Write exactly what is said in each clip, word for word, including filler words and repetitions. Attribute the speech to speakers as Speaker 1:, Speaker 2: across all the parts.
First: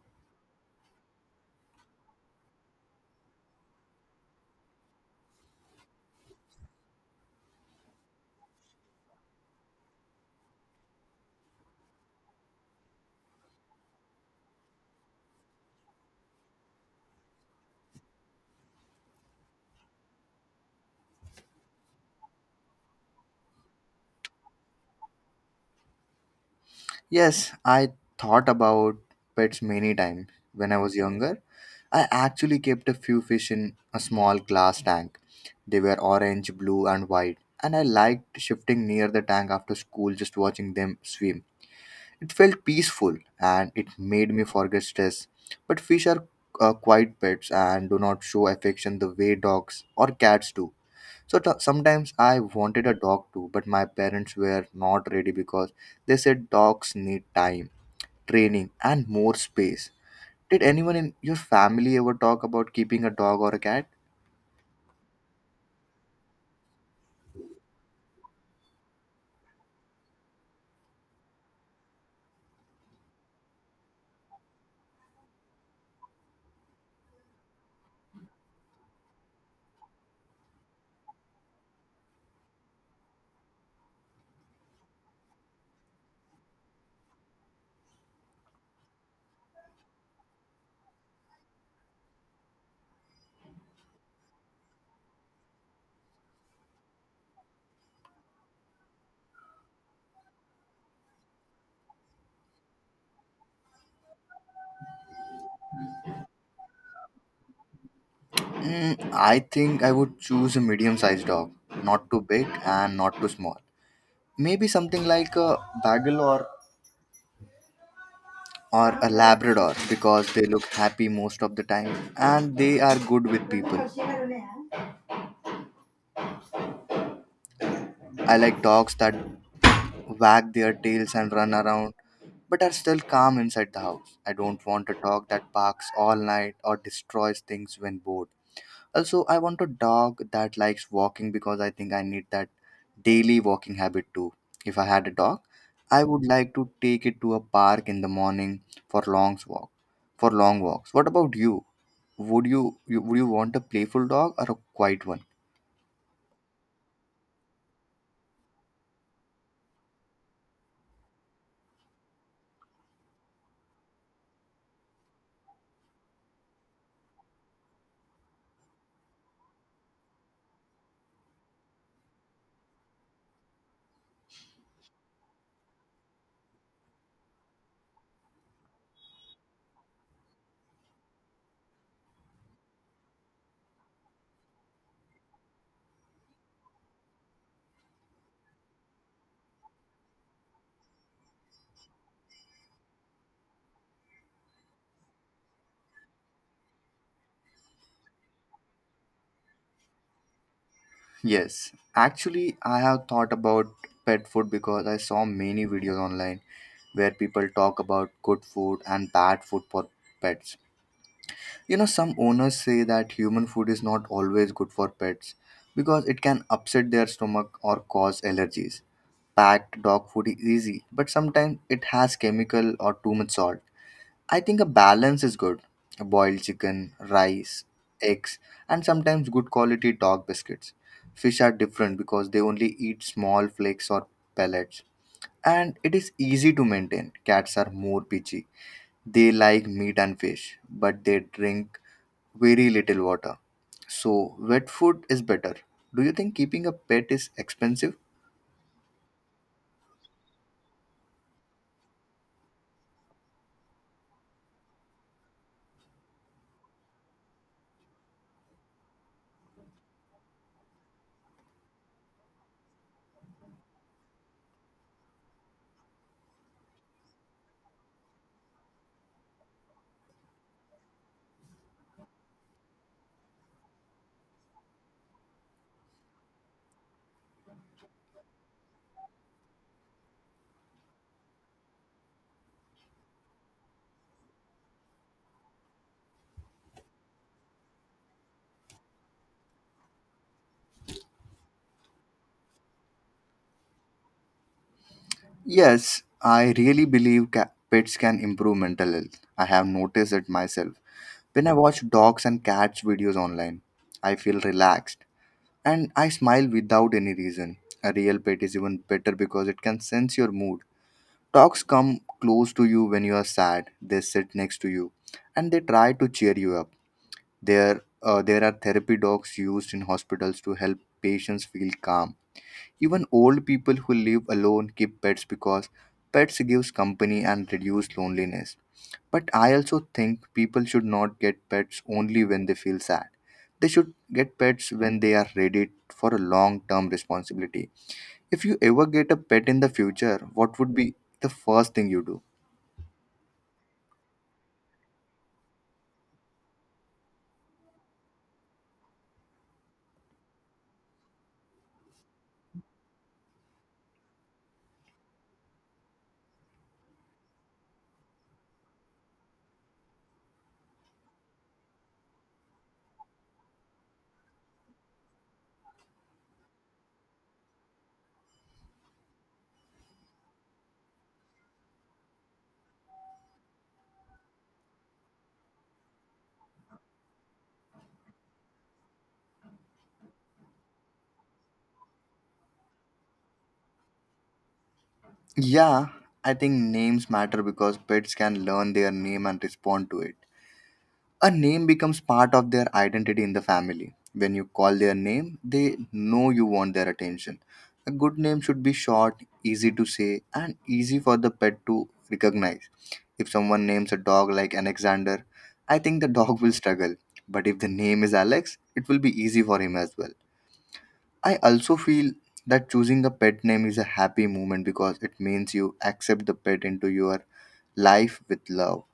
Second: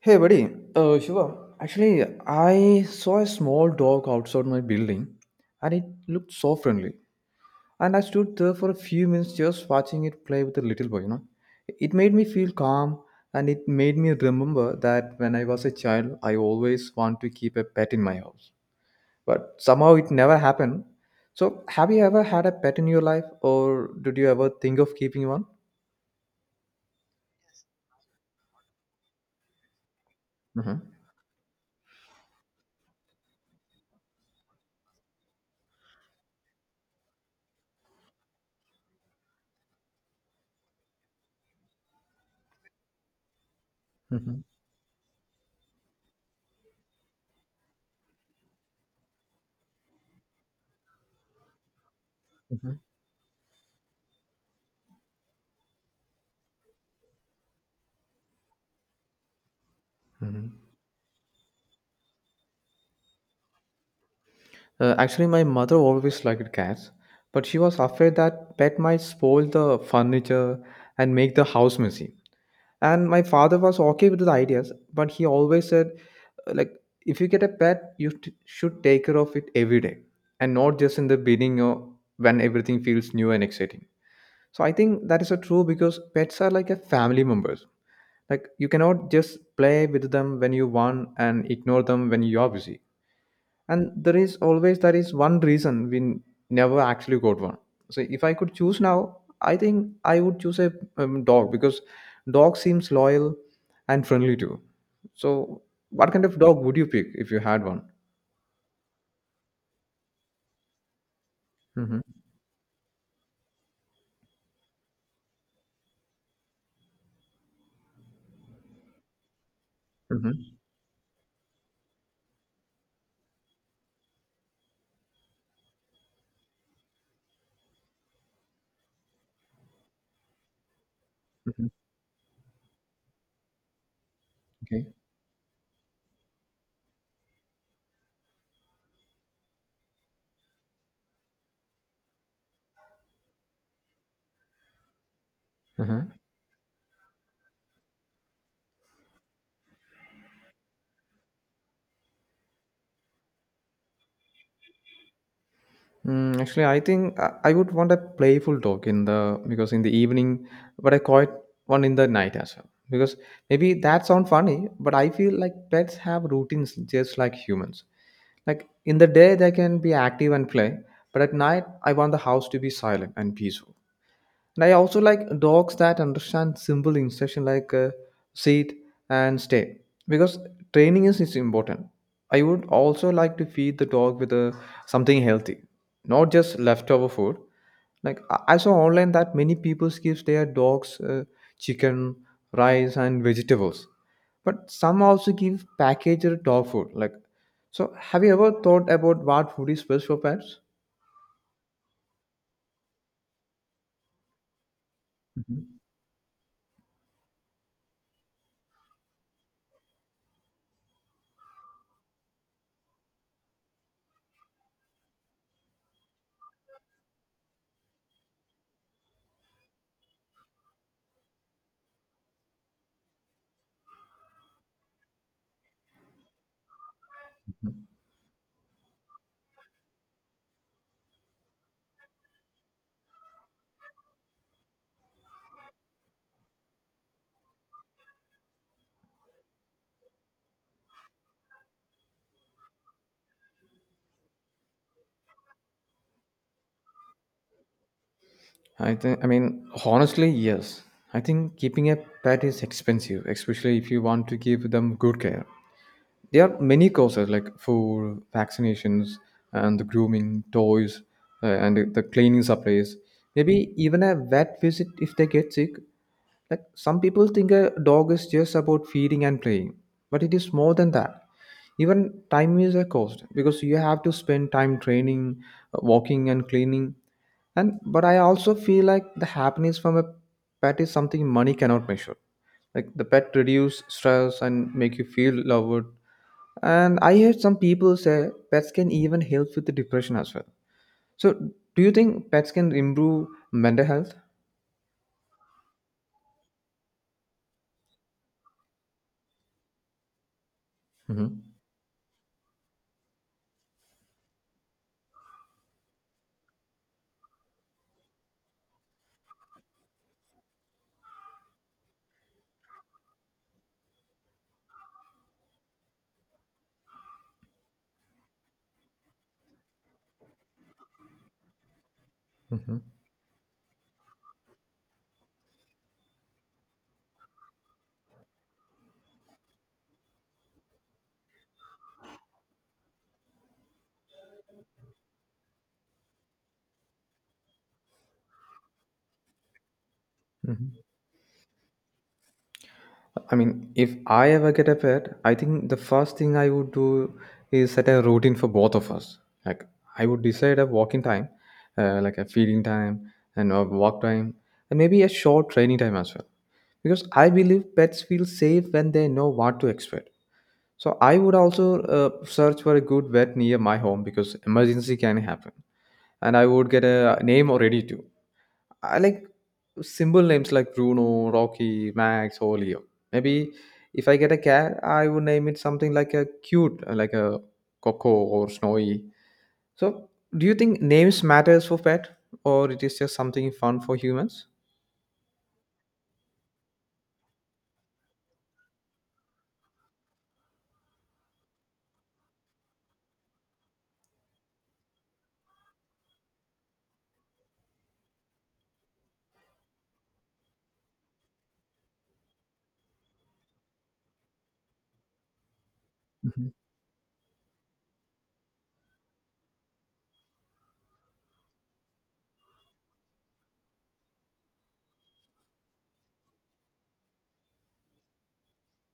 Speaker 1: Hey, buddy. Uh, Shiva, actually, I saw a small dog outside my building and it looked so friendly. And I stood there for a few minutes just watching it play with a little boy, you know. It made me feel calm and it made me remember that when I was a child, I always want to keep a pet in my house. But somehow it never happened. So, have you ever had a pet in your life or did you ever think of keeping one?
Speaker 2: Yes, I thought about pets many times when I
Speaker 1: Mm-hmm.
Speaker 2: was younger. I actually kept a few fish in a small glass tank. They were orange, blue, and white, and I liked shifting near the tank after school just watching them swim. It felt peaceful and it made
Speaker 1: Mm-hmm.
Speaker 2: me forget stress. But fish are uh, quiet pets and do not show affection the way dogs or cats do. So t- sometimes I
Speaker 1: Mm-hmm.
Speaker 2: wanted a dog too, but my parents were not ready because they said dogs need time training, and more space.
Speaker 1: Mm-hmm.
Speaker 2: Did anyone in your family ever talk about keeping a dog or a cat?
Speaker 1: Uh, actually, my mother always liked cats, but she was afraid that pet might spoil the furniture and make the house messy. And my father was okay with the ideas, but he always said, uh, like, if you get a pet, you t- should take care of it every day, and not just in the beginning or when everything feels new and exciting. So I think that is a true because pets are like a family members. Like you cannot just play with them when you want and ignore them when you are busy and there is always there is one reason we n- never actually got one. So if I could choose now, I think I would choose a um, dog because dog seems loyal and friendly too. So what kind of dog would you pick if you had one?
Speaker 2: Mm, I think I would choose a medium sized dog,
Speaker 1: Mm-hmm.
Speaker 2: not too big and not too small. Maybe something like a Bagel or, or a Labrador
Speaker 1: Mm-hmm.
Speaker 2: because they look happy most of the time and they are good with people. I like dogs that wag their tails and run
Speaker 1: Mm-hmm.
Speaker 2: around but are still calm inside the house. I don't
Speaker 1: Okay.
Speaker 2: want a dog that barks all night or destroys things when bored. Also, I want a dog that likes walking because I think I need that daily walking habit too. If I had a dog, I
Speaker 1: Uh-huh.
Speaker 2: would like to take it to a park in the morning for long walk. For long walks. What about you? Would you, you would you want a playful dog or a quiet one?
Speaker 1: Mm, actually, I think I I would want a playful dog in the because in the evening, but I quiet one in the night as well. Because maybe that sounds funny, but I feel like pets have routines just like humans. Like in the day, they can be active and play, but at night, I want the house to be silent and peaceful. And I also like dogs that understand simple instruction like uh, sit and stay because training is, is important. I would also like to feed the dog with uh, something healthy, not just leftover food. Like I I saw online that many people give their dogs uh, chicken, rice, and vegetables, but some also give packaged dog food. Like, so have you ever thought about what food is best for pets?
Speaker 2: Yes, actually, I have thought about pet food because I saw many videos online where people talk about good food and bad food for pets. You know, some owners say that human food is not always good for pets because it can upset their stomach or cause allergies. Packed dog food is easy, but sometimes it has chemical or too much salt. I think a balance is good. Boiled chicken, rice, eggs, and sometimes good quality dog biscuits. Fish are different because they only eat small flakes or pellets. And it is easy to maintain. Cats are more picky. They like meat and fish, but they drink very little water. So, wet food is better. Do you think keeping a pet is expensive?
Speaker 1: I think, I mean, honestly, yes. I think keeping a pet is expensive, especially if you want to give them good care. There are many costs like food, vaccinations, and the grooming, toys, uh, and the cleaning supplies. Maybe even a vet visit if they get sick. Like some people think a dog is just about feeding and playing, but it is more than that. Even time is a cost because you have to spend time training, uh, walking, and cleaning. And but I also feel like the happiness from a pet is something money cannot measure. Like the pet reduce stress and make you feel loved. And I heard some people say pets can even help with the depression as well. So do you think pets can improve mental health?
Speaker 2: Yes, I really believe ca- pets can improve mental health. I have noticed it myself.
Speaker 1: Hmm.
Speaker 2: When I watch dogs and cats videos online, I feel relaxed and I smile without any reason. A real pet is even better because it can sense your mood. Dogs come close to you when you are sad, they sit next to you, and they try to cheer you up. There, uh, there are therapy dogs used in hospitals to help patients feel calm. Even old people who live alone keep pets because pets gives company and reduce loneliness. But I also think people should not get pets only when they feel sad. They should get pets when they are ready for a long-term responsibility. If you ever get a pet in the future, what would
Speaker 1: Hmm.
Speaker 2: be the first thing you do?
Speaker 1: I mean, if I ever get a pet, I think the first thing I would do is set a routine for both of us. Like, I would decide a walking time, uh, like a feeding time, and a walk time, and maybe a short training time as well. Because I believe pets feel safe when they know what to expect. So I would also uh, search for a good vet near my home because emergency can happen, and I would get a name already too. I like simple names like Bruno, Rocky, Max, or Leo. Maybe if I get a cat, I would name it something like a cute, uh, like a Coco or Snowy. So, do you think names matters for pet, or it is just something fun for humans?
Speaker 2: Yeah, I think names matter because pets can learn their name and respond to it. A name becomes part of their identity in the family. When you call their name, they know you want their attention. A good name should be short, easy to say, and easy for the pet to recognize. If someone names a dog like Alexander, I think the dog
Speaker 1: Mhm,
Speaker 2: will struggle. But if the name is Alex, it will be easy for him as well. I also feel that choosing a pet name is a happy moment because it means you accept the pet into your life with love.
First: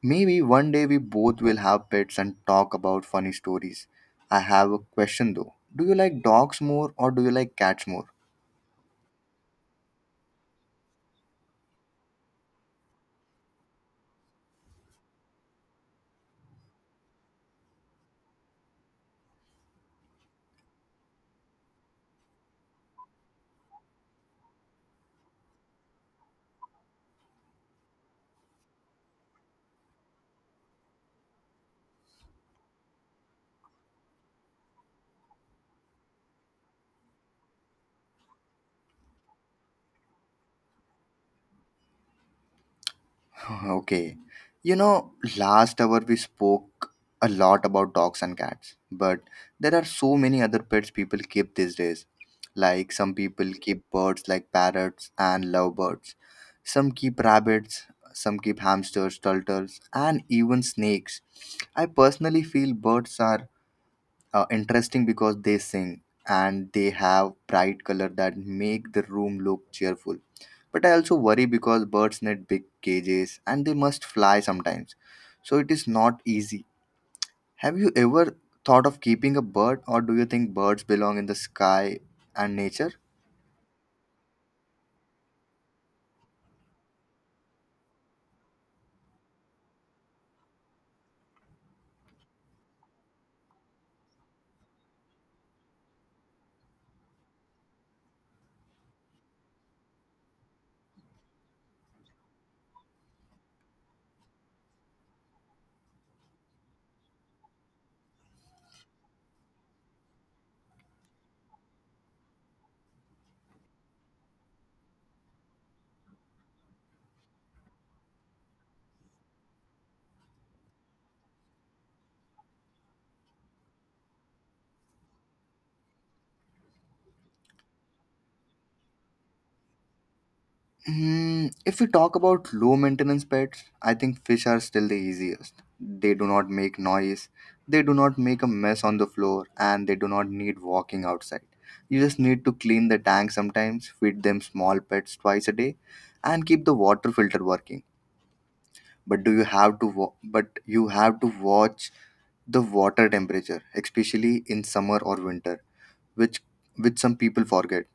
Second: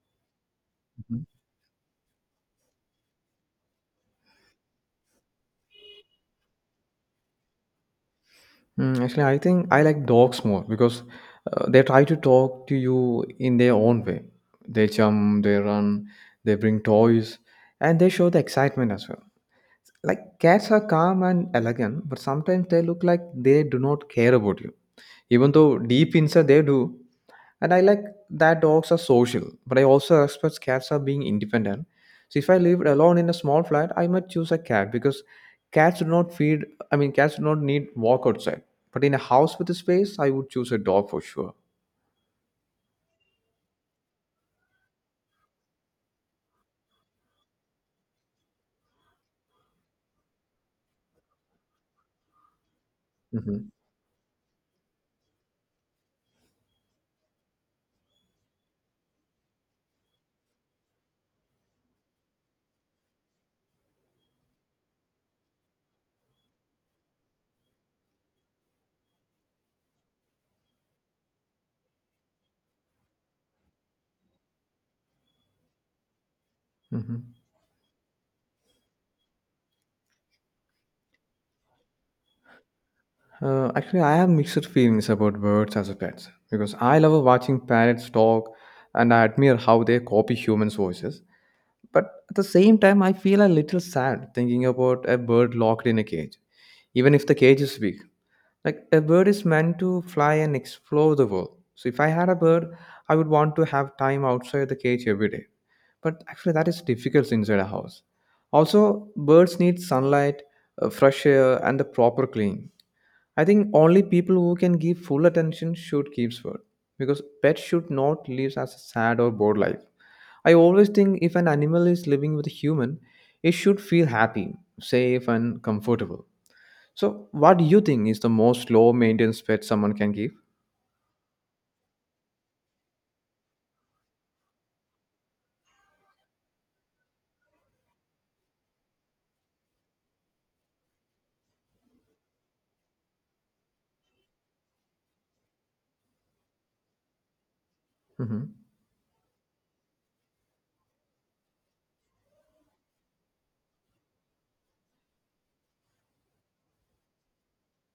Speaker 2: Maybe one day we
Speaker 1: mhm.
Speaker 2: both will have pets and talk about funny stories. I have a question though. Do you like dogs more or do you like cats more?
Speaker 1: Mm, actually, I think I like dogs more because uh, they try to talk to you in their own way. They jump, they run, they bring toys, and they show the excitement as well. Like cats are calm and elegant, but sometimes they look like they do not care about you, even though deep inside they do. And I like that dogs are social, but I also respect cats are being independent. So if I lived alone in a small flat, I might choose a cat because cats do not feed. I mean, cats do not need walk outside. But in a house with a space, I would choose a dog for sure.
Speaker 2: Okay. You know, last hour we spoke a lot about dogs and cats, but there are so many other pets people keep these days. Like some people
Speaker 1: Mm-hmm.
Speaker 2: keep birds like parrots and lovebirds. Some keep rabbits, some keep hamsters, turtles, and even snakes. I personally feel birds are uh, interesting because they sing and they have bright color that make the room look cheerful, but I also worry because birds need big cages and they must fly sometimes, so it is not easy.
Speaker 1: Mm-hmm.
Speaker 2: Have you ever thought of keeping a bird, or do you think birds belong in the sky and nature?
Speaker 1: Uh, actually, I have mixed feelings about birds as a pets because I love watching parrots talk and I admire how they copy humans' voices. But at the same time, I feel a little sad thinking about a bird locked in a cage, even if the cage is big. Like a bird is meant to fly and explore the world. So if I had a bird, I would want to have time outside the cage every day. But actually, that is difficult inside a house. Also, birds need sunlight, uh, fresh air, and the proper clean. I think only people who can give full attention should keep bird because pets should not live as a sad or bored life. I always think if an animal is living with a human, it should feel happy, safe, and comfortable. So, what do you think is the most low maintenance pet someone can give?
Speaker 2: Hmm, if we talk about low maintenance pets, I think fish are still the easiest. They do not make noise, they do not make a mess on the floor, and they do not need walking outside. You just need to clean the tank sometimes, feed them small pets twice a day, and keep the water filter working.
Speaker 1: Hmm.
Speaker 2: But do you have to wa- but you have to watch the water temperature, especially in summer or winter, which which some people forget.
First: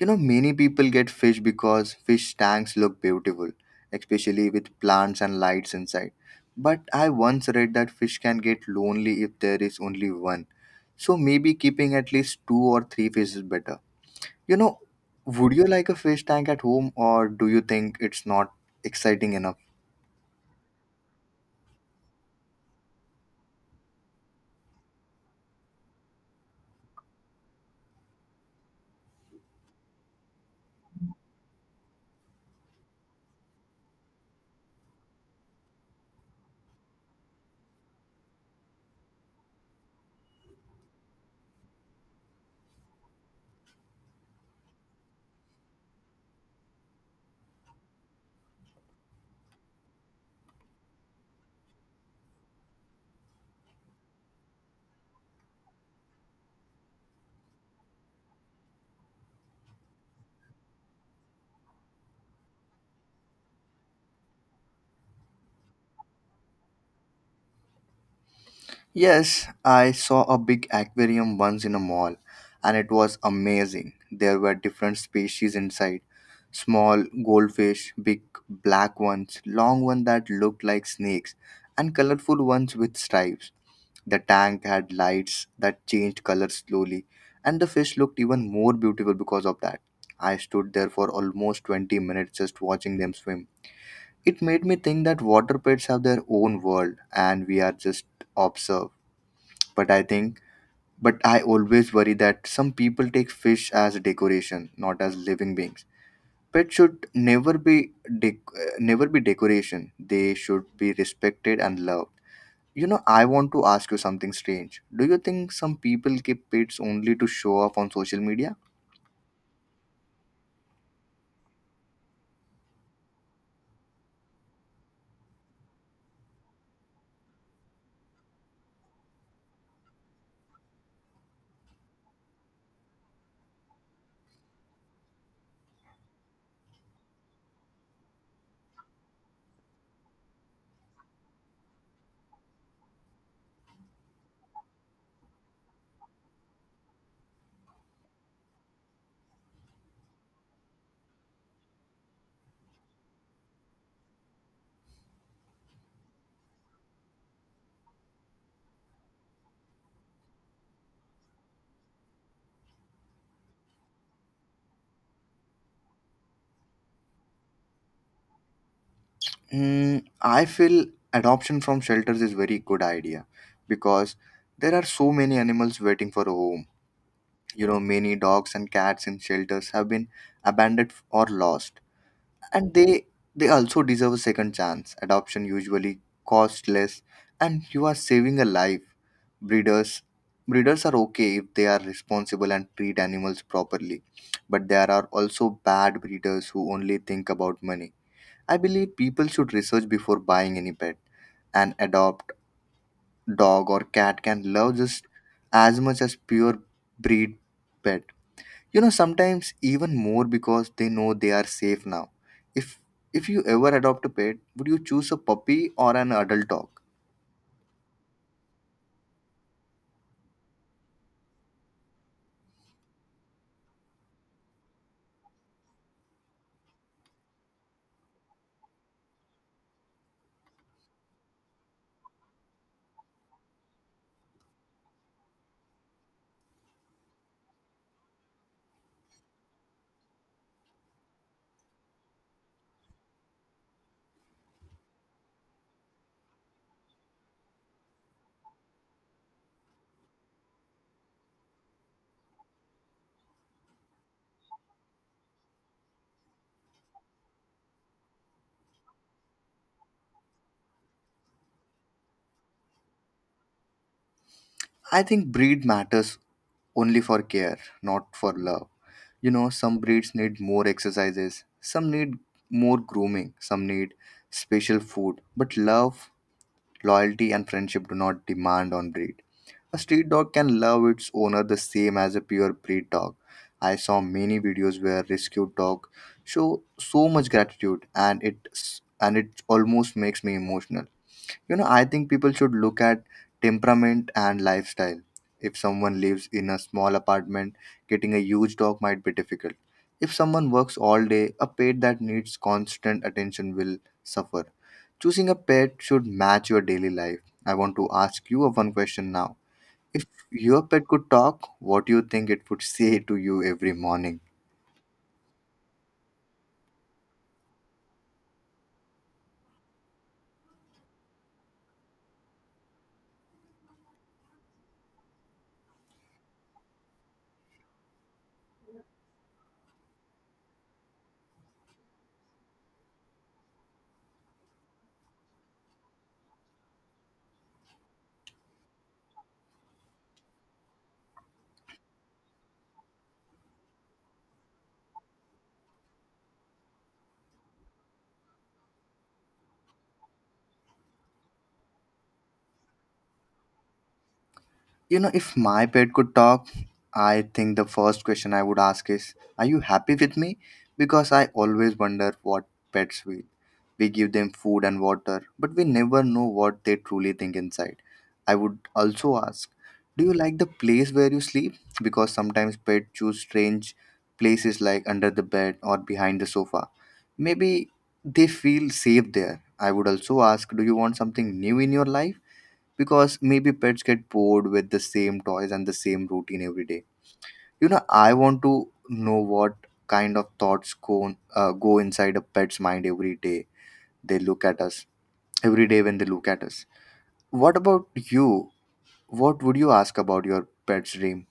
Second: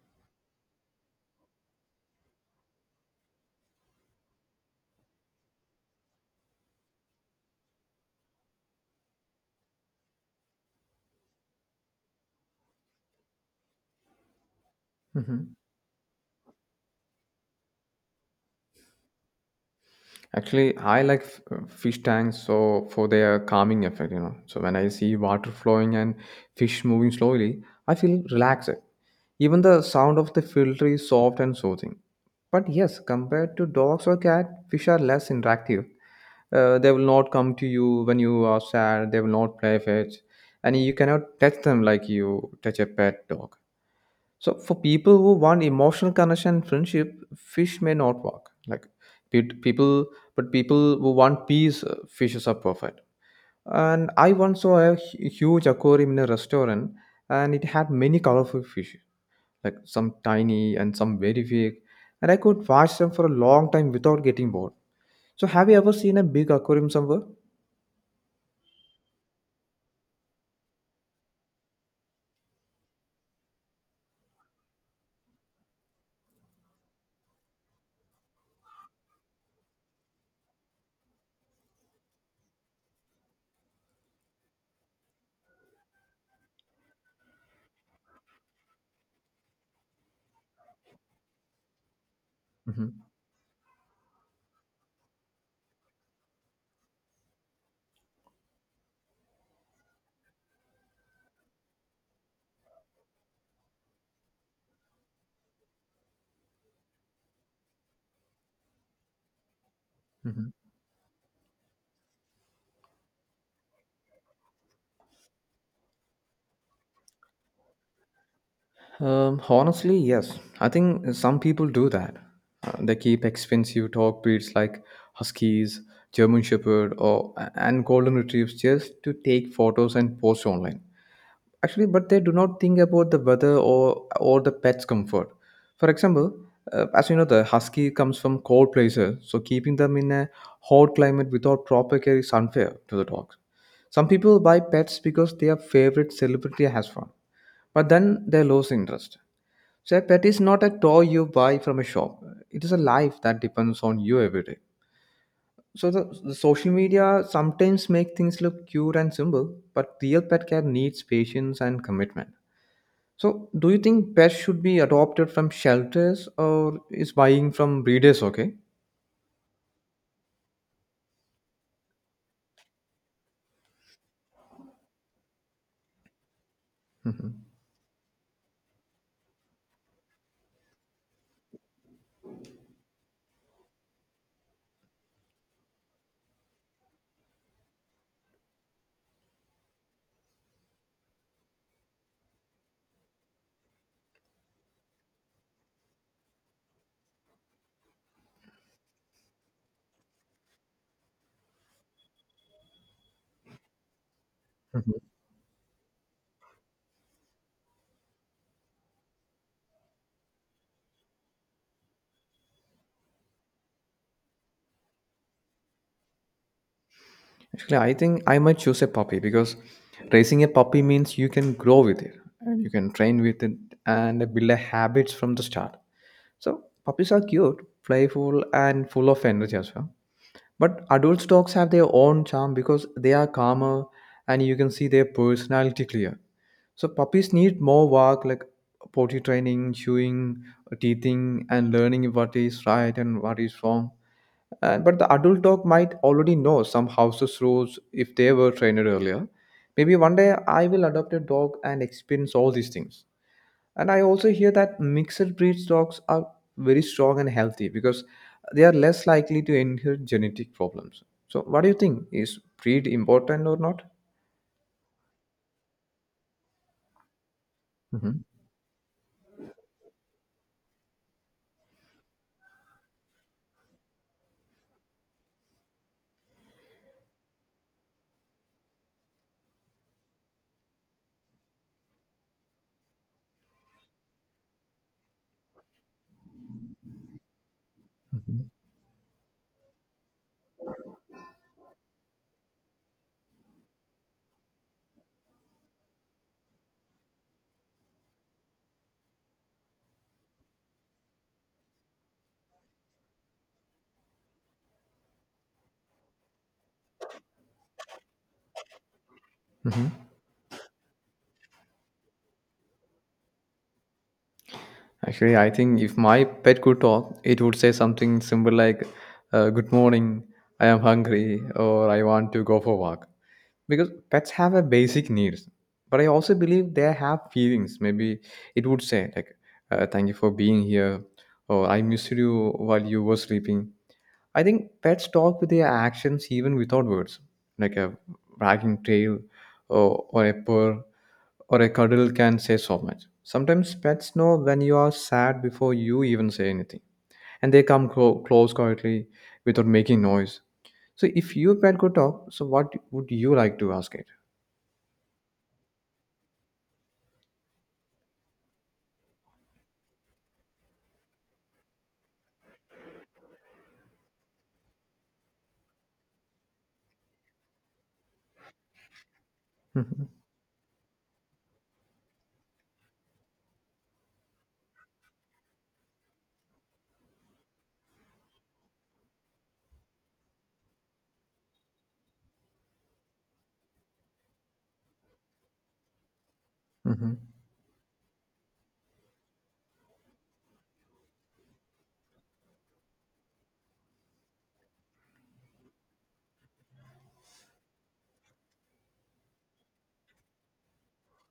Speaker 2: You know, many people get fish because fish tanks look beautiful, especially with plants and lights inside. But I once read that fish can get lonely if there is only one. So maybe keeping at least two or three fish is better. You know, would
Speaker 1: Hmm.
Speaker 2: you like a fish tank at home, or do you think it's not exciting enough?
Speaker 1: Actually, I like f- uh, fish tanks so for their calming effect, you know. So when I see water flowing and fish moving slowly, I feel relaxed. Even the sound of the filter is soft and soothing. But yes, compared to dogs or cat, fish are less interactive. Uh, they will not come to you when you are sad. They will not play fetch, and you cannot touch them like you touch a pet dog. So for people who want emotional connection and friendship, fish may not work. Like pe- people, but people who want peace, uh, fishes are perfect. And I once saw a hu- huge aquarium in a restaurant, and it had many colorful fish like some tiny and some very big, and I could watch them for a long time without getting bored. So, have you ever seen a big aquarium somewhere?
Speaker 2: Yes, I saw a big aquarium once in a mall and it was amazing. There were different species inside. Small goldfish, big black ones, long ones that looked like snakes, and colorful ones with stripes. The tank had lights that changed color slowly, and the fish looked even more beautiful because of that. I stood there for almost twenty minutes just watching
Speaker 1: Hmm.
Speaker 2: them swim. It made me think that water pets have their own world and we are just observe. But I think but I always worry that some people take fish as decoration, not as living beings. Pets should never be dec- uh, never be decoration. They
Speaker 1: Hmm.
Speaker 2: should be respected and loved. You know, I want to ask you something strange. Do you think some people keep pets only to show off on social media?
Speaker 1: Um, honestly, yes. I think some people do that. Uh, they keep expensive dog breeds like huskies, German Shepherd, or and golden retrievers just to take photos and post online. Actually, but they do not think about the weather or or the pet's comfort. For example, uh, as you know, the husky comes from cold places, so keeping them in a hot climate without proper care is unfair to the dogs. Some people buy pets because their favorite celebrity has one, but then they lose interest. So a pet is not a toy you buy from a shop, it is a life that depends on you every day. So the, the social media sometimes make things look cute and simple, but real pet care needs patience and commitment. So, do you think pets should be adopted from shelters or is buying from breeders okay?
Speaker 2: Mm, I feel adoption from shelters is very good idea because there are so many animals waiting for a home.
Speaker 1: Mhm.
Speaker 2: You know, many dogs and cats in shelters have been abandoned or lost, and they they also deserve a second chance. Adoption usually costs less and you are saving a life. Breeders breeders are okay if they are responsible and treat animals properly, but there are also bad breeders who only think about money. I believe people should research before buying any pet. An adopt dog or cat can love
Speaker 1: Mhm.
Speaker 2: just as much as pure breed pet, you know, sometimes even more because they know they are safe now. If if you ever adopt a pet, would you choose a puppy or an adult dog?
Speaker 1: Actually, I think I might choose a puppy because raising a puppy means you can grow with it and you can train with it and build a habits from the start. So, puppies are cute, playful, and full of energy as well. But adult dogs have their own charm because they are calmer and you can see their personality clear. So puppies need more work like potty training, chewing, teething, and learning what is right and what is wrong. Uh, but the adult dog might already know some house's rules if they were trained earlier. Maybe one day I will adopt a dog and experience all these things. And I also hear that mixed breed dogs are very strong and healthy because they are less likely to inherit genetic problems. So, what do you think? Is breed important or not?
Speaker 2: I think breed matters only for care, not
Speaker 1: Mhm.
Speaker 2: for love. You know, some breeds need more exercises, some need more grooming, some need special food, but love, loyalty, and friendship do not demand on breed. A street dog can love its owner the same as a purebred dog. I saw many videos where rescued dog show so much gratitude, and it and it almost makes me emotional. You know, I think people should look at temperament and lifestyle. If someone lives in a small apartment, getting a huge dog might be difficult. If someone works all day, a pet that needs constant attention will suffer. Choosing a pet should match your daily life. I want to ask you a one question now. If your pet could talk, what do you think it would say to you every morning?
Speaker 1: Actually, I think if my pet could talk, it would say something simple like, uh, Good morning, I am hungry, or I want to go for walk. Because pets have a basic needs. But I also believe they have feelings. Maybe it would say, like, uh, Thank you for being here, or I missed you while you were sleeping. I think pets talk with their actions even without words, like a wagging tail or, or a purr or a cuddle can say so much. Sometimes pets know when you are sad before you even say anything, and they come clo- close quietly without making noise. So, if your pet could talk, so what would you like to ask it?
Speaker 2: You know, if my pet could talk, I think the first question I would ask is, "Are you happy with me?" Because I always wonder what pets feel. We give them food and water, but we never know what they truly think inside. I would also ask, "Do
Speaker 1: Hmm.
Speaker 2: you like the place where you sleep?" Because sometimes pets choose strange places like under the bed or behind the sofa, maybe they feel safe there. I would also ask, "Do you want something new in your life?" Because maybe pets get bored with the same toys and the same routine every day.
Speaker 1: Hmm.
Speaker 2: You know, I want to know what kind of thoughts go uh, go inside a pet's mind every day. They look at us every day when they look at us. What about you? What would you ask about your pet's dream?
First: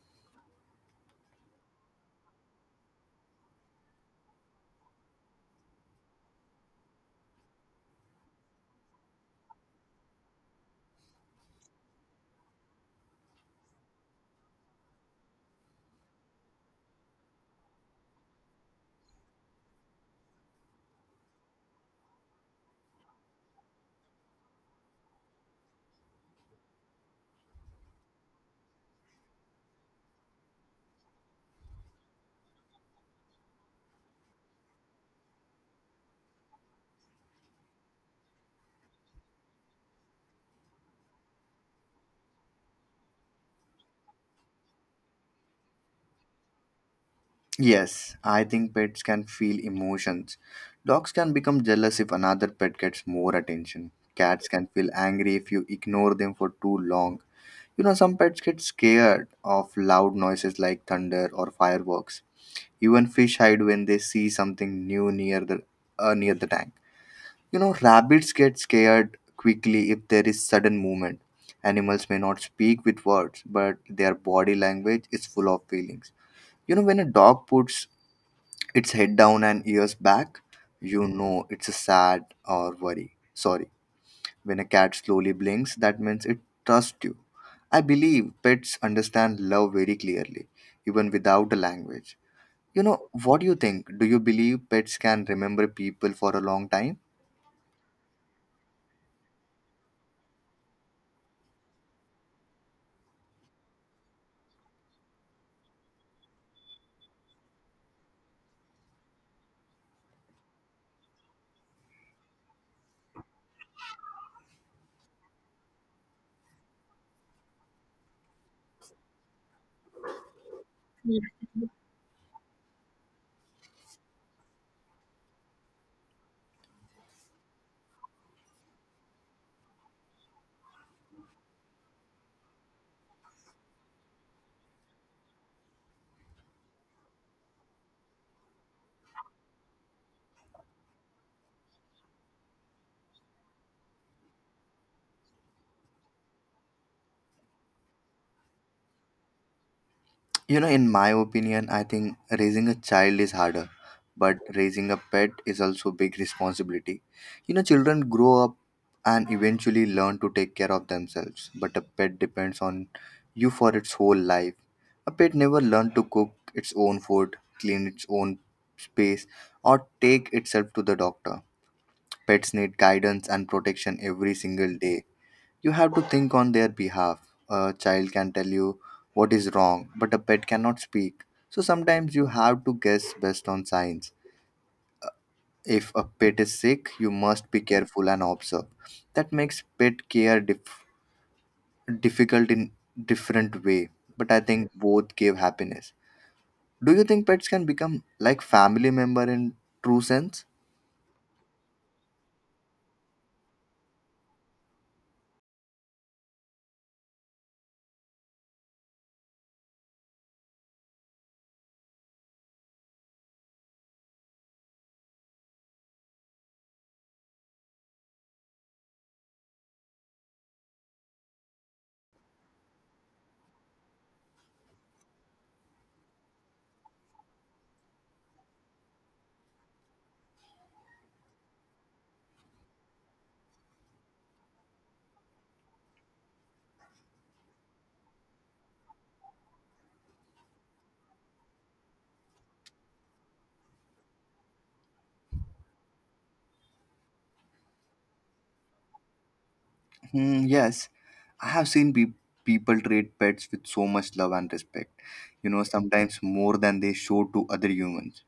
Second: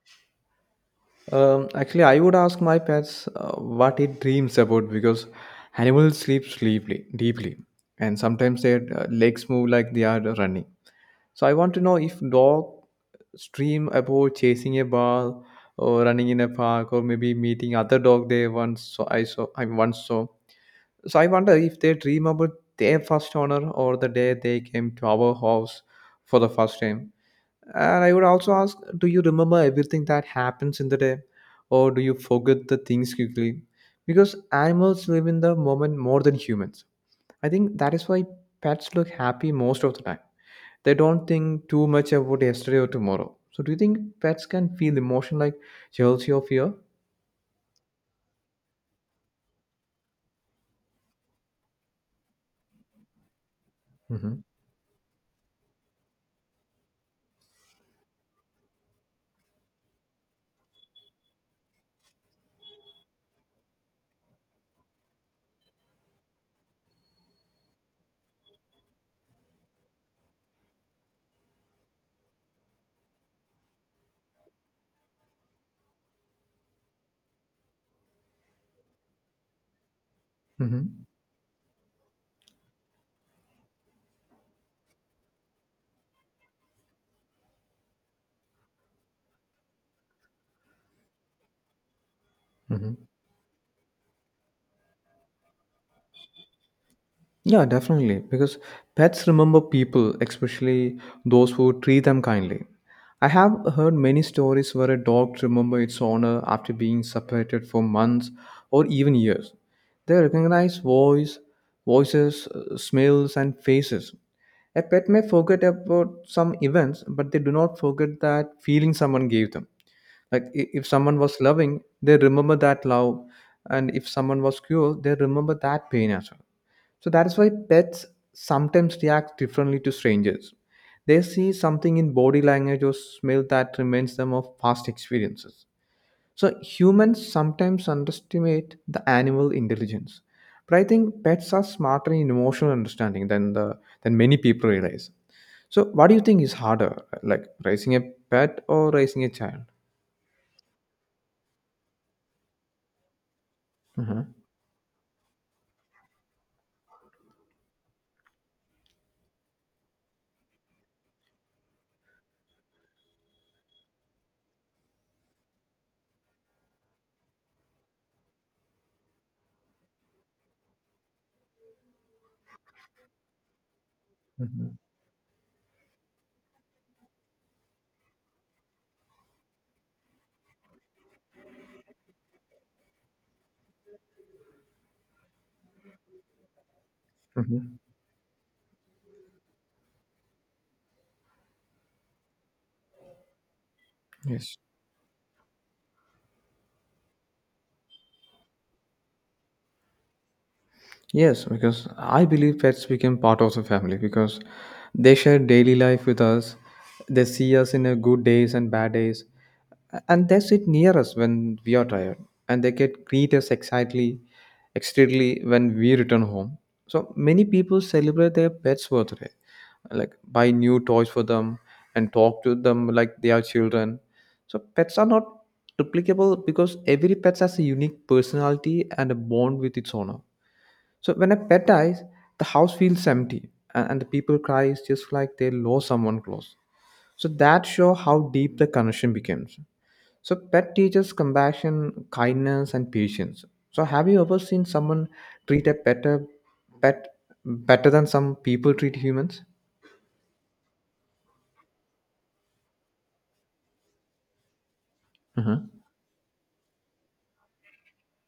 Speaker 1: Um, actually, I would ask my pets uh, what it dreams about because animals sleep sleeply, deeply, and sometimes their uh, legs move like they are running. So I want to know if dog dream about chasing a ball or running in a park or maybe meeting other dog they once saw. I saw I once saw. So I wonder if they dream about their first owner or the day they came to our house for the first time. And I would also ask, do you remember everything that happens in the day, or do you forget the things quickly? Because animals live in the moment more than humans. I think that is why pets look happy most of the time. They don't think too much about yesterday or tomorrow. So, do you think pets can feel emotion like jealousy or fear?
Speaker 2: Yes, I think pets can feel emotions. Dogs can become jealous if another pet gets more attention.
Speaker 1: Mm-hmm.
Speaker 2: Cats can feel angry if you ignore them for too long. You know, some pets get scared of loud noises like thunder or fireworks. Even fish hide when they see something new near the uh, near the tank. You know, rabbits get scared quickly if there is sudden movement. Animals may not speak with words, but their body language is full of feelings you know when a dog puts it's head down and ears back.
Speaker 1: Mm-hmm.
Speaker 2: You know it's a sad or worry. Sorry. When a cat slowly blinks, that means it trusts you. I believe pets understand love very clearly, even without a language. You
Speaker 1: Mm-hmm.
Speaker 2: know, what do you think? Do you believe pets can remember people for a long time?
Speaker 1: Yeah, definitely. Because pets remember people, especially those who treat them kindly. I have heard many stories where a dog remembers its owner after being separated for months or even years. They recognize voice, voices, uh, smells, and faces. A pet may forget about some events, but they do not forget that feeling someone gave them. Like i- if someone was loving, they remember that love, and if someone was cruel, they remember that pain as well, so that is why pets sometimes react differently to strangers. They see something in body language or smell that reminds them of past experiences. So humans sometimes underestimate the animal intelligence. But I think pets are smarter in emotional understanding than the than many people realize. So what do you think is harder, like raising a pet or raising a child?
Speaker 2: You know, in my opinion, I think raising a child is harder,
Speaker 1: Mm-hmm.
Speaker 2: but raising a pet is also a big responsibility. You know, children grow up and eventually learn to take care of themselves, but a pet depends on you for its whole life. A pet never learns to cook its own food, clean its own space, or take itself to the doctor. Pets need guidance and protection every
Speaker 1: Mm-hmm.
Speaker 2: single day. You have to think on their behalf. A child can tell you what is wrong, but a pet cannot speak. So sometimes you have to guess based on signs. If a pet is sick, you must be
Speaker 1: Mm-hmm.
Speaker 2: careful and observe. That makes pet care dif- difficult in different way, but I
Speaker 1: Yes.
Speaker 2: think both give happiness. Do you think pets can become like family member in true sense?
Speaker 1: Yes, because I believe pets became part of the family because they share daily life with us. They see us in a good days and bad days, and they sit near us when we are tired, and they get greet us excitedly, excitedly when we return home. So many people celebrate their pets' birthday, like buy new toys for them and talk to them like they are children. So pets are not replicable because every pet has a unique personality and a bond with its owner, so when a pet dies, the house feels empty, and, and the people cries just like they lost someone close. So that show how deep the connection becomes. So pet teaches compassion, kindness and patience. So have you ever seen someone treat a better pet better than some people treat humans?
Speaker 2: Hmm, yes, I have seen pe- people treat pets with so much love and respect, you
Speaker 1: Uh-huh.
Speaker 2: know, sometimes more than they show to other humans.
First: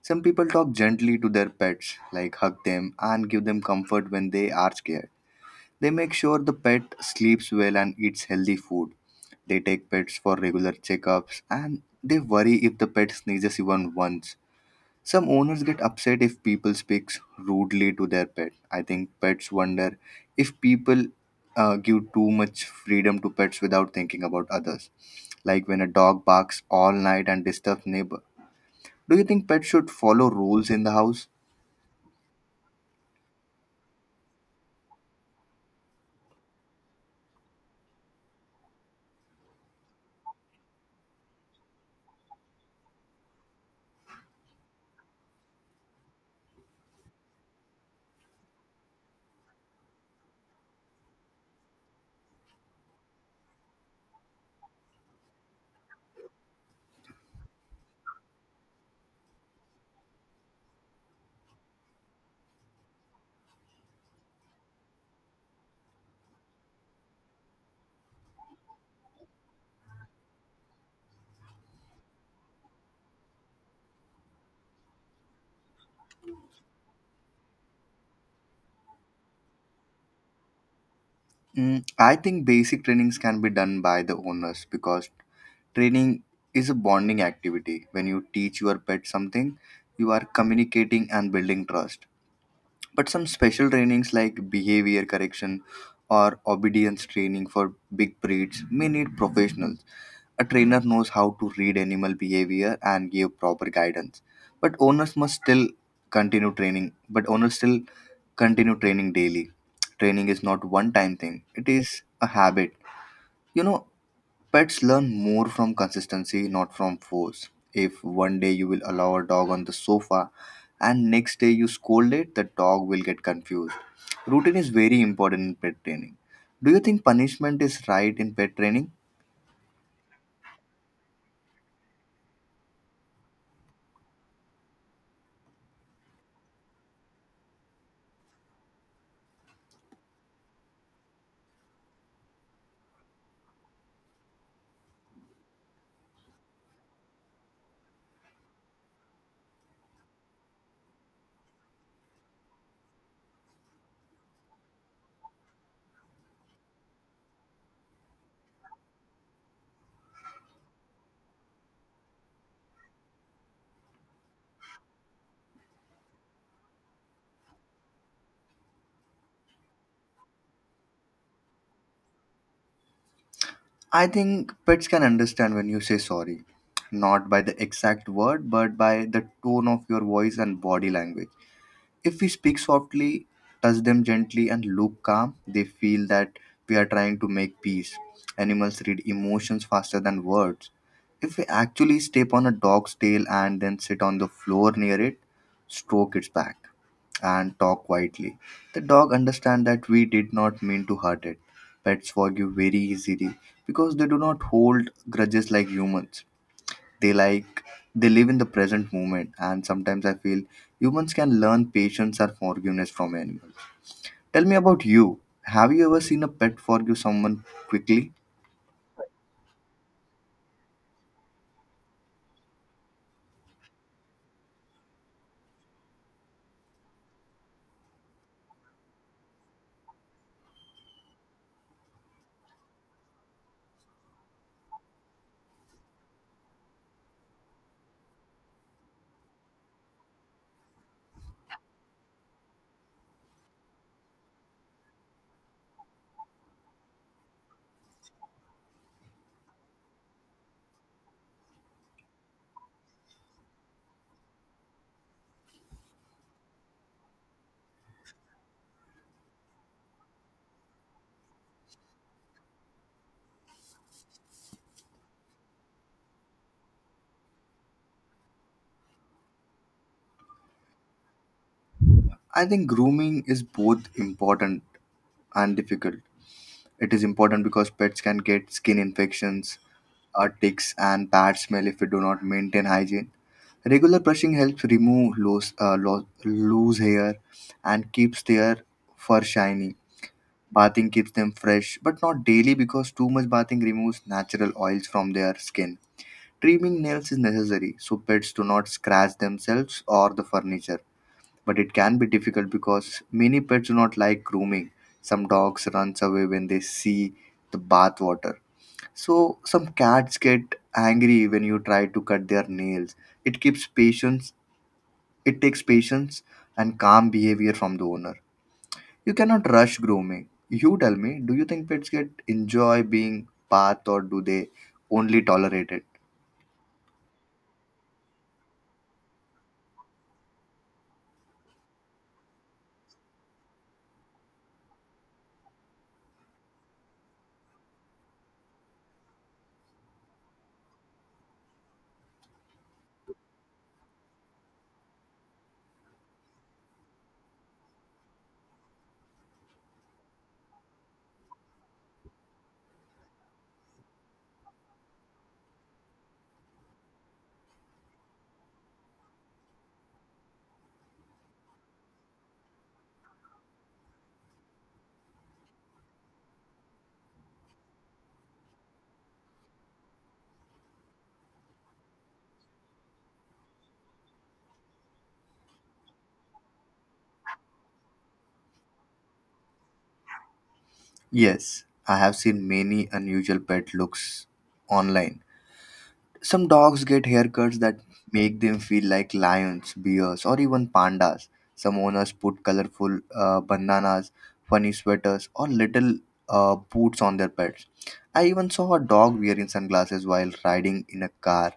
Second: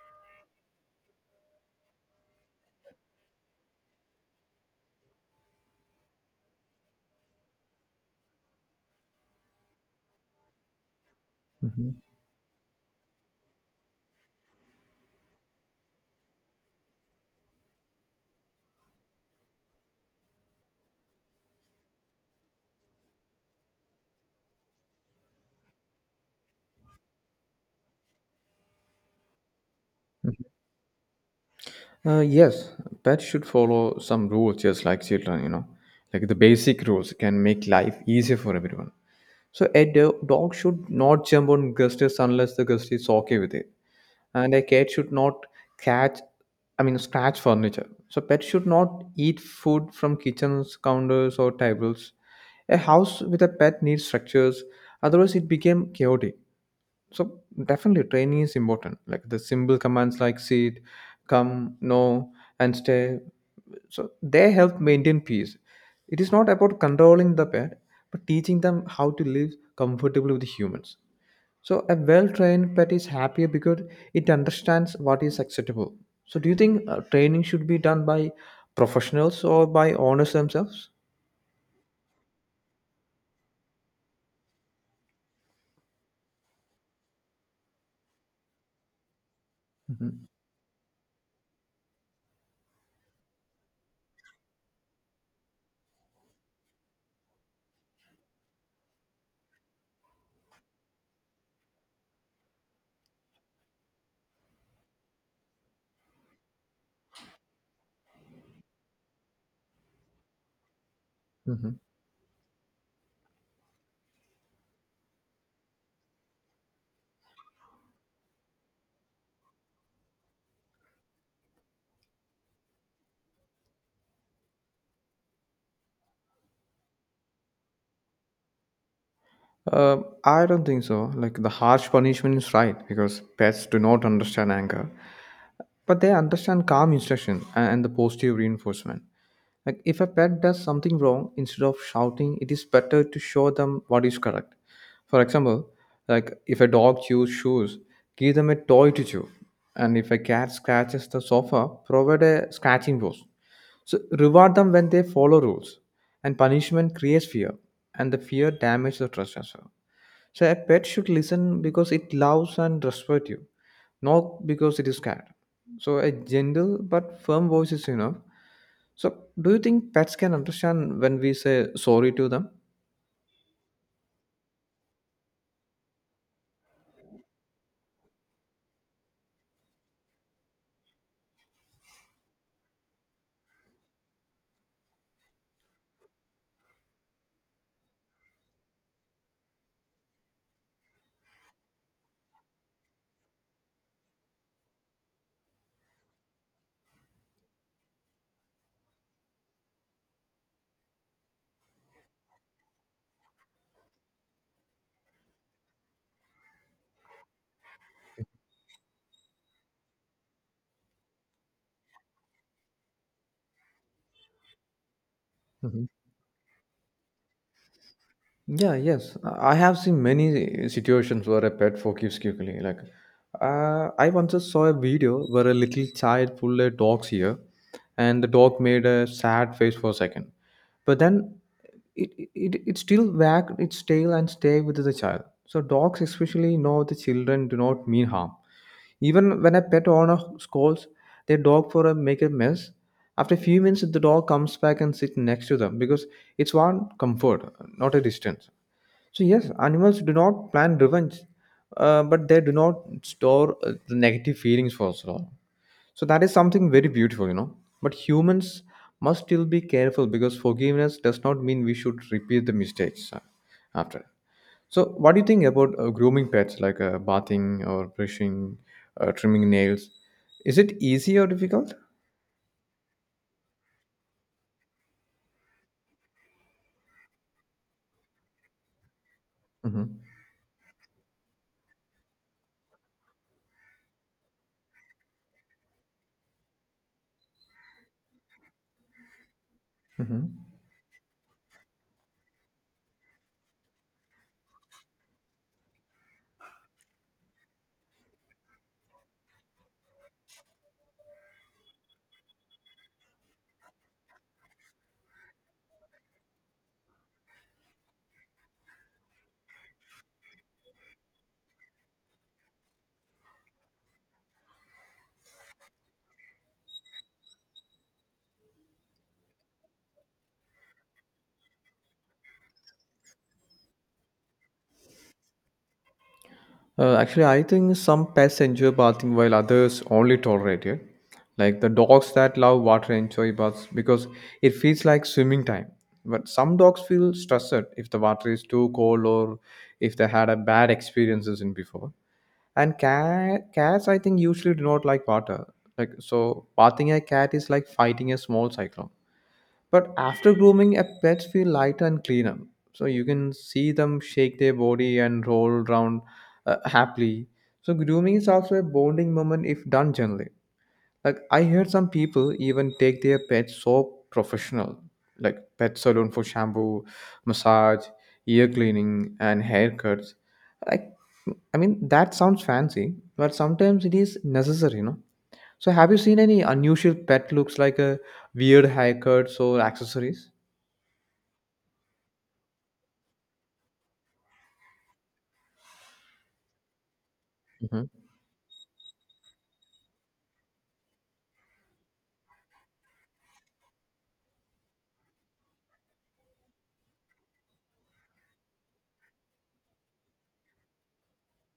Speaker 2: Some people talk gently to their pets, like hug them and give them comfort when they are scared. They make sure the pet sleeps well and eats healthy food. They take pets for regular checkups and
Speaker 1: Mhm.
Speaker 2: they worry if the pet sneezes even once. Some owners get upset if people speaks rudely to their pet. I think pets wonder if people uh, give too much freedom to pets without thinking about others, like when a dog barks all night and disturbs neighbor. Do you think pets should follow rules in the house?
Speaker 1: Uh, yes, pets should follow some rules just like children, you know. Like the basic rules can make life easier for everyone. So a do- dog should not jump on guests unless the guest is okay with it, and a cat should not catch, I mean, scratch furniture. So pets should not eat food from kitchens, counters, or tables. A house with a pet needs structures, otherwise it became chaotic. So definitely training is important. Like the simple commands like sit, come, no, and stay, so they help maintain peace. It is not about controlling the pet, but teaching them how to live comfortably with humans. So a well trained pet is happier because it understands what is acceptable. So do you think uh, training should be done by professionals or by owners themselves?
Speaker 2: Mm, I think basic trainings can be done by the owners because training is a bonding activity. When you teach your pet something, you are
Speaker 1: Hmm.
Speaker 2: communicating and building trust. But some special trainings like behavior correction or obedience training for big breeds may need professionals. A trainer knows how to read animal behavior and give proper guidance. But owners must still continue training, but owners still continue training daily. Training is not one time thing, it
Speaker 1: Hmm.
Speaker 2: is a habit. You know, Pets learn more from consistency, not from force. If one day you will allow a dog on the sofa and next day you scold it, the dog will get confused. Routine is very important in pet training. Do you think punishment is right in pet training?
Speaker 1: Uh, I don't think so. Like the harsh punishment is right because pets do not understand anger, but they understand calm instruction and, and the positive reinforcement. Like if a pet does something wrong, instead of shouting, it is better to show them what is correct. For example, like if a dog chews shoes, give them a toy to chew. And if a cat scratches the sofa, provide a scratching post. So reward them when they follow rules. And punishment creates fear. And the fear damages the trust as well. So a pet should listen because it loves and respects you, not because it is scared. So a gentle but firm voice is enough. So, do you think pets can understand when we say sorry to them?
Speaker 2: I think pets can understand when you say sorry, not by the exact word, but by the tone of your voice and body language. If we speak softly, touch them gently, and look calm, they feel that we are trying to make peace. Animals read emotions faster than words. If we actually step on a dog's tail and then sit on the floor near it, stroke its back, and talk quietly, the dog understands that we did not mean to hurt it. Pets forgive very easily because they do not hold grudges like humans. They like they live in the present moment, and sometimes I feel humans can learn patience or forgiveness from animals. Tell me about you. Have you
Speaker 1: Mhm.
Speaker 2: ever seen a pet forgive someone quickly?
Speaker 1: Yeah, yes. I have seen many situations where a pet forgives quickly. Like, uh, I once saw a video where a little child pulled a dog's ear, and the dog made a sad face for a second. But then it, it, it still wagged its tail and stayed with the child. So, dogs especially know the children do not mean harm. Even when a pet owner scolds their dog for a make a mess, after a few minutes the dog comes back and sits next to them because it's want comfort, not a distance. So yes, animals do not plan revenge, uh, but they do not store uh, the negative feelings for so long. So that is something very beautiful, you know. But humans must still be careful because forgiveness does not mean we should repeat the mistakes uh, after. So, what do you think about uh, grooming pets, like uh, bathing or brushing, uh, trimming nails? Is it easy or difficult?
Speaker 2: I think grooming is both important and difficult. It is important because pets can get skin infections,
Speaker 1: Hmm.
Speaker 2: uh, ticks, and bad smell if we do not maintain hygiene. Regular brushing helps remove loose, uh, lo- loose hair and keeps their fur shiny.
Speaker 1: Hmm.
Speaker 2: Bathing keeps them fresh, but not daily because too much bathing removes natural oils from their skin. Trimming nails is necessary so pets do not scratch themselves or the furniture, but it can be difficult because many pets do not like grooming. Some dogs runs away when they see the bath water. So some cats get angry when you try to cut their nails. It keeps patience. It takes patience and calm behavior from the owner. You cannot rush grooming. You tell me, do you think pets get enjoy being bathed or do they only tolerate it?
Speaker 1: Uh, actually, I think some pets enjoy bathing while others only tolerate it. Like the dogs that love water enjoy baths because it feels like swimming time. But some dogs feel stressed if the water is too cold or if they had a bad experiences in before. And cat cats, I think, usually do not like water. Like, so bathing a cat is like fighting a small cyclone. But after grooming, a pets feel lighter and cleaner, so you can see them shake their body and roll around, uh, happily. So grooming is also a bonding moment if done gently. Like, I heard some people even take their pets so professional, like pet salon, for shampoo, massage, ear cleaning, and haircuts. Like, I mean, that sounds fancy, but sometimes it is necessary, you know. So have you seen any unusual pet looks, like a weird haircuts or accessories?
Speaker 2: Yes, I have seen many unusual pet looks online. Some dogs get haircuts that
Speaker 1: Hmm.
Speaker 2: make them feel like lions, bears, or even pandas. Some owners put colorful uh, bandanas, funny sweaters, or little uh, boots on their pets. I even saw a dog wearing sunglasses while riding in a car.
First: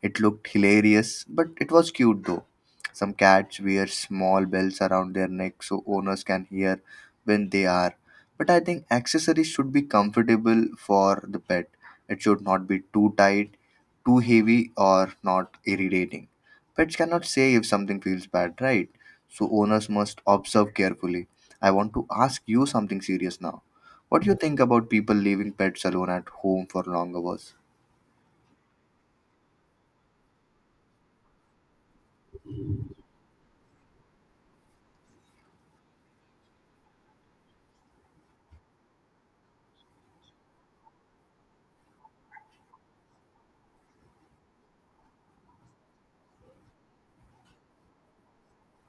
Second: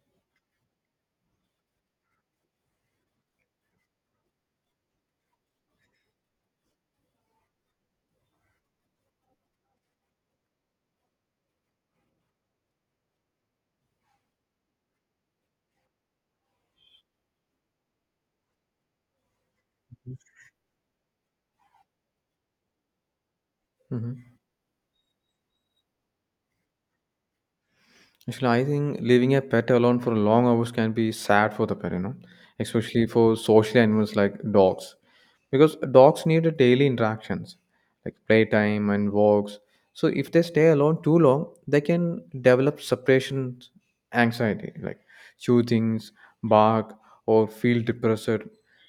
Speaker 2: It looked hilarious, but it was cute though. Some cats wear small bells around their necks so owners can hear when they are. But I think accessories should be comfortable for the pet. It should not be too tight, too heavy, or not irritating. Pets cannot say if something feels bad, right? So owners must observe carefully. I want to ask you something serious now. What do
Speaker 1: Hmm.
Speaker 2: you think about people leaving pets alone at home for long hours?
Speaker 1: Actually, I think leaving a pet alone for long hours can be sad for the pet, you know, especially for social animals like dogs. Because dogs need a daily interactions, like playtime and walks. So if they stay alone too long, they can develop separation anxiety, like chew things, bark, or feel depressed.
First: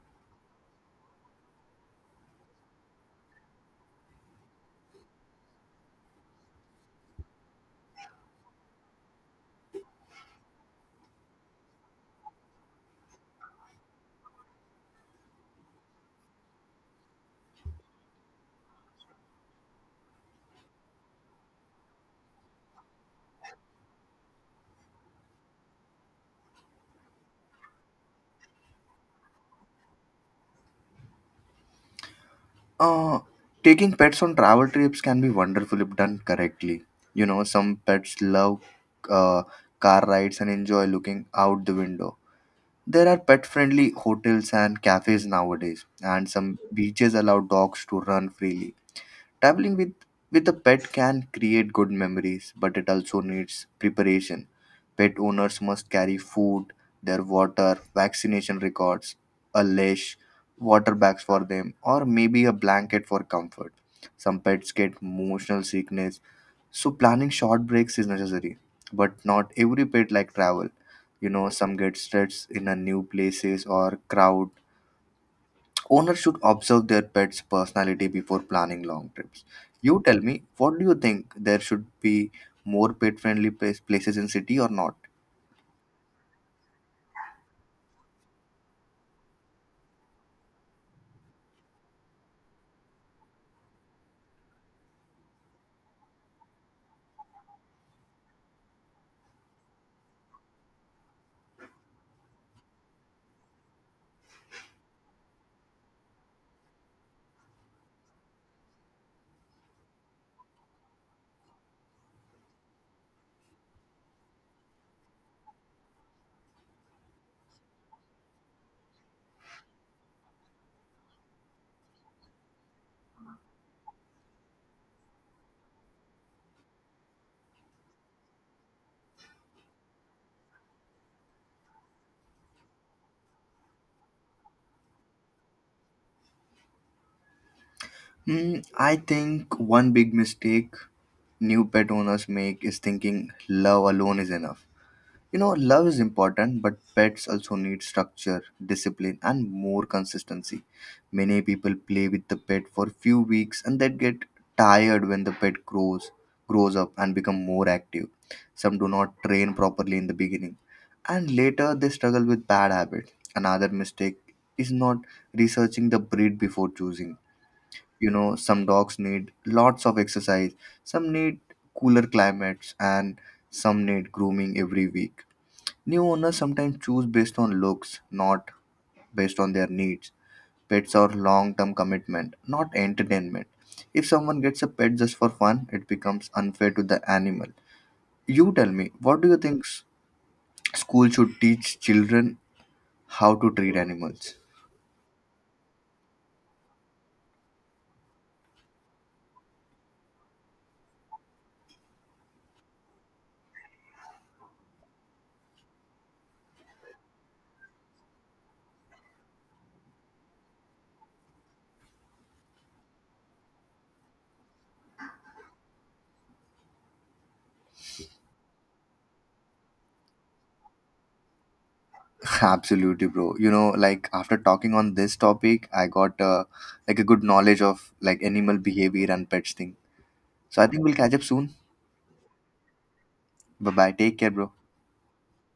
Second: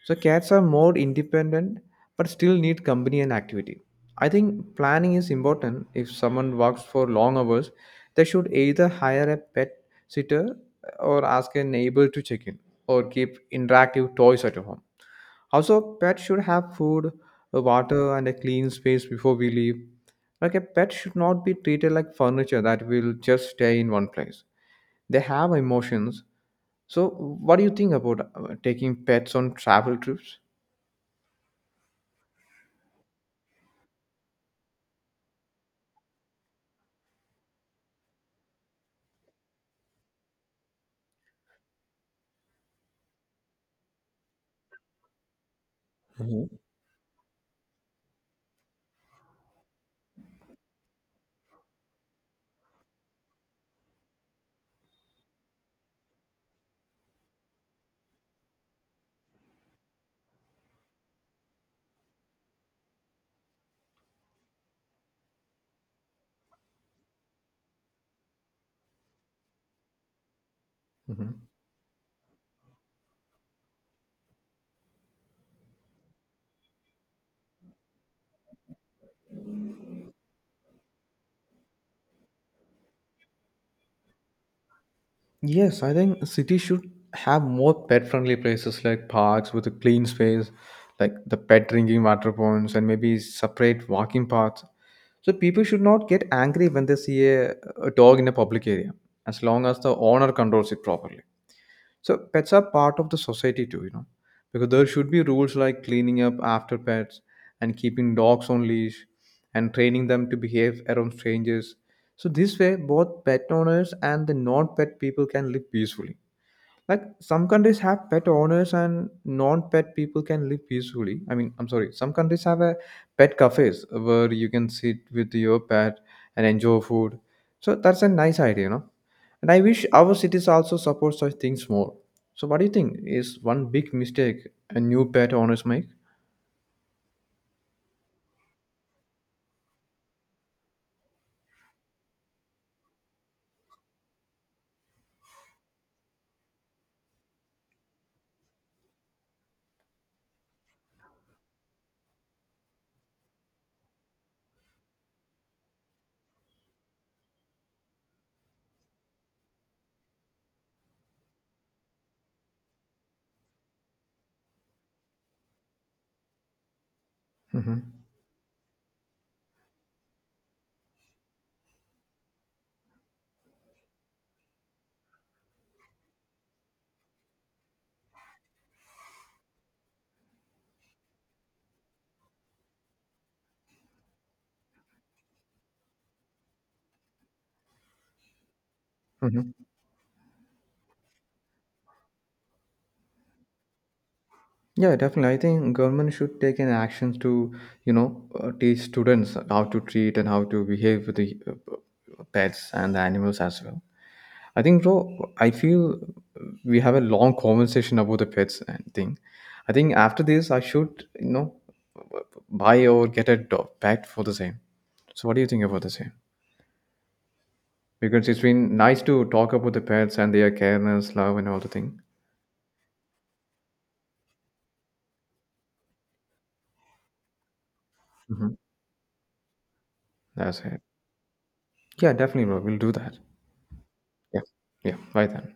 Speaker 1: So cats are more independent but still need company and activity. I think planning is important. If someone works for long hours, they should either hire a pet sitter, or ask a neighbor to check in, or keep interactive toys at home. Also, pets should have food, uh, water, and a clean space before we leave. Like a pet should not be treated like furniture that will just stay in one place. They have emotions. So, what do you think about uh, taking pets on travel trips?
Speaker 2: Uh, taking pets on travel trips can be wonderful if done correctly. You know, some pets love uh, car rides and enjoy looking out the window. There are pet friendly hotels and cafes nowadays, and
Speaker 1: Mhm.
Speaker 2: some beaches allow dogs to run freely. Traveling with with a pet can create good memories, but it also needs preparation. Pet owners must carry food, their water, vaccination records, a leash, water bags for them, or maybe a blanket for comfort. Some pets get motional sickness, so planning short breaks is necessary. But not every pet like travel. You know,
Speaker 1: Mhm.
Speaker 2: some get stressed in a new places or crowd. Owners should observe their pets' personality before planning long trips. You tell me, what do you think? There should be more pet-friendly places in city or not?
Speaker 1: Yes, I think cities should have more pet-friendly places like parks with a clean space, like the pet drinking water ponds, and maybe separate walking paths. So people should not get angry when they see a, a dog in a public area, as long as the owner controls it properly. So pets are part of the society too, you know, because there should be rules like cleaning up after pets and keeping dogs on leash and training them to behave around strangers. So this way, both pet owners and the non-pet people can live peacefully. Like some countries have pet owners and non-pet people can live peacefully. I mean, I'm sorry. Some countries have a pet cafes where you can sit with your pet and enjoy food. So that's a nice idea, you know. And I wish our cities also support such things more. So what do you think is one big mistake a new pet owners make?
Speaker 2: Hmm, I think one big mistake new pet owners make is thinking love alone is enough. You know, love is important, but pets also need structure, discipline, and more consistency. Many people play with the pet for few weeks and then get tired when the pet grows, grows up and become more active. Some do not train properly in the beginning, and later they struggle with bad habits. Another mistake is not researching the breed before choosing.
Speaker 1: Mm-hmm.
Speaker 2: You know, some dogs need lots of exercise, some need cooler climates, and some need grooming every week. New owners sometimes choose based on looks, not based on their needs. Pets are long term commitment, not entertainment. If someone gets a pet just for fun, it becomes unfair to the animal. You tell me, what do you
Speaker 1: Mm-hmm.
Speaker 2: think s- school should teach children how to treat animals?
Speaker 1: Yeah, definitely. I think government should take an actions to, you know, uh, teach students how to treat and how to behave with the uh, pets and the animals as well. I think, bro, I feel we have a long conversation about the pets and thing. I think after this, I should, you know, buy or get a dog pet for the same. So, what do you think about the same? Because it's been nice to talk about the pets and their careness, love, and all the thing.
Speaker 2: Absolutely, bro. You know, like after talking on this topic, I got uh, like a good knowledge of like
Speaker 1: Hmm.
Speaker 2: animal behavior and pets thing.
Speaker 1: That's
Speaker 2: So I
Speaker 1: it.
Speaker 2: think we'll catch up soon.
Speaker 1: Yeah, definitely, bro. We'll do that.
Speaker 2: Bye bye. Take care,
Speaker 1: Yeah.
Speaker 2: bro.
Speaker 1: Yeah. Bye then.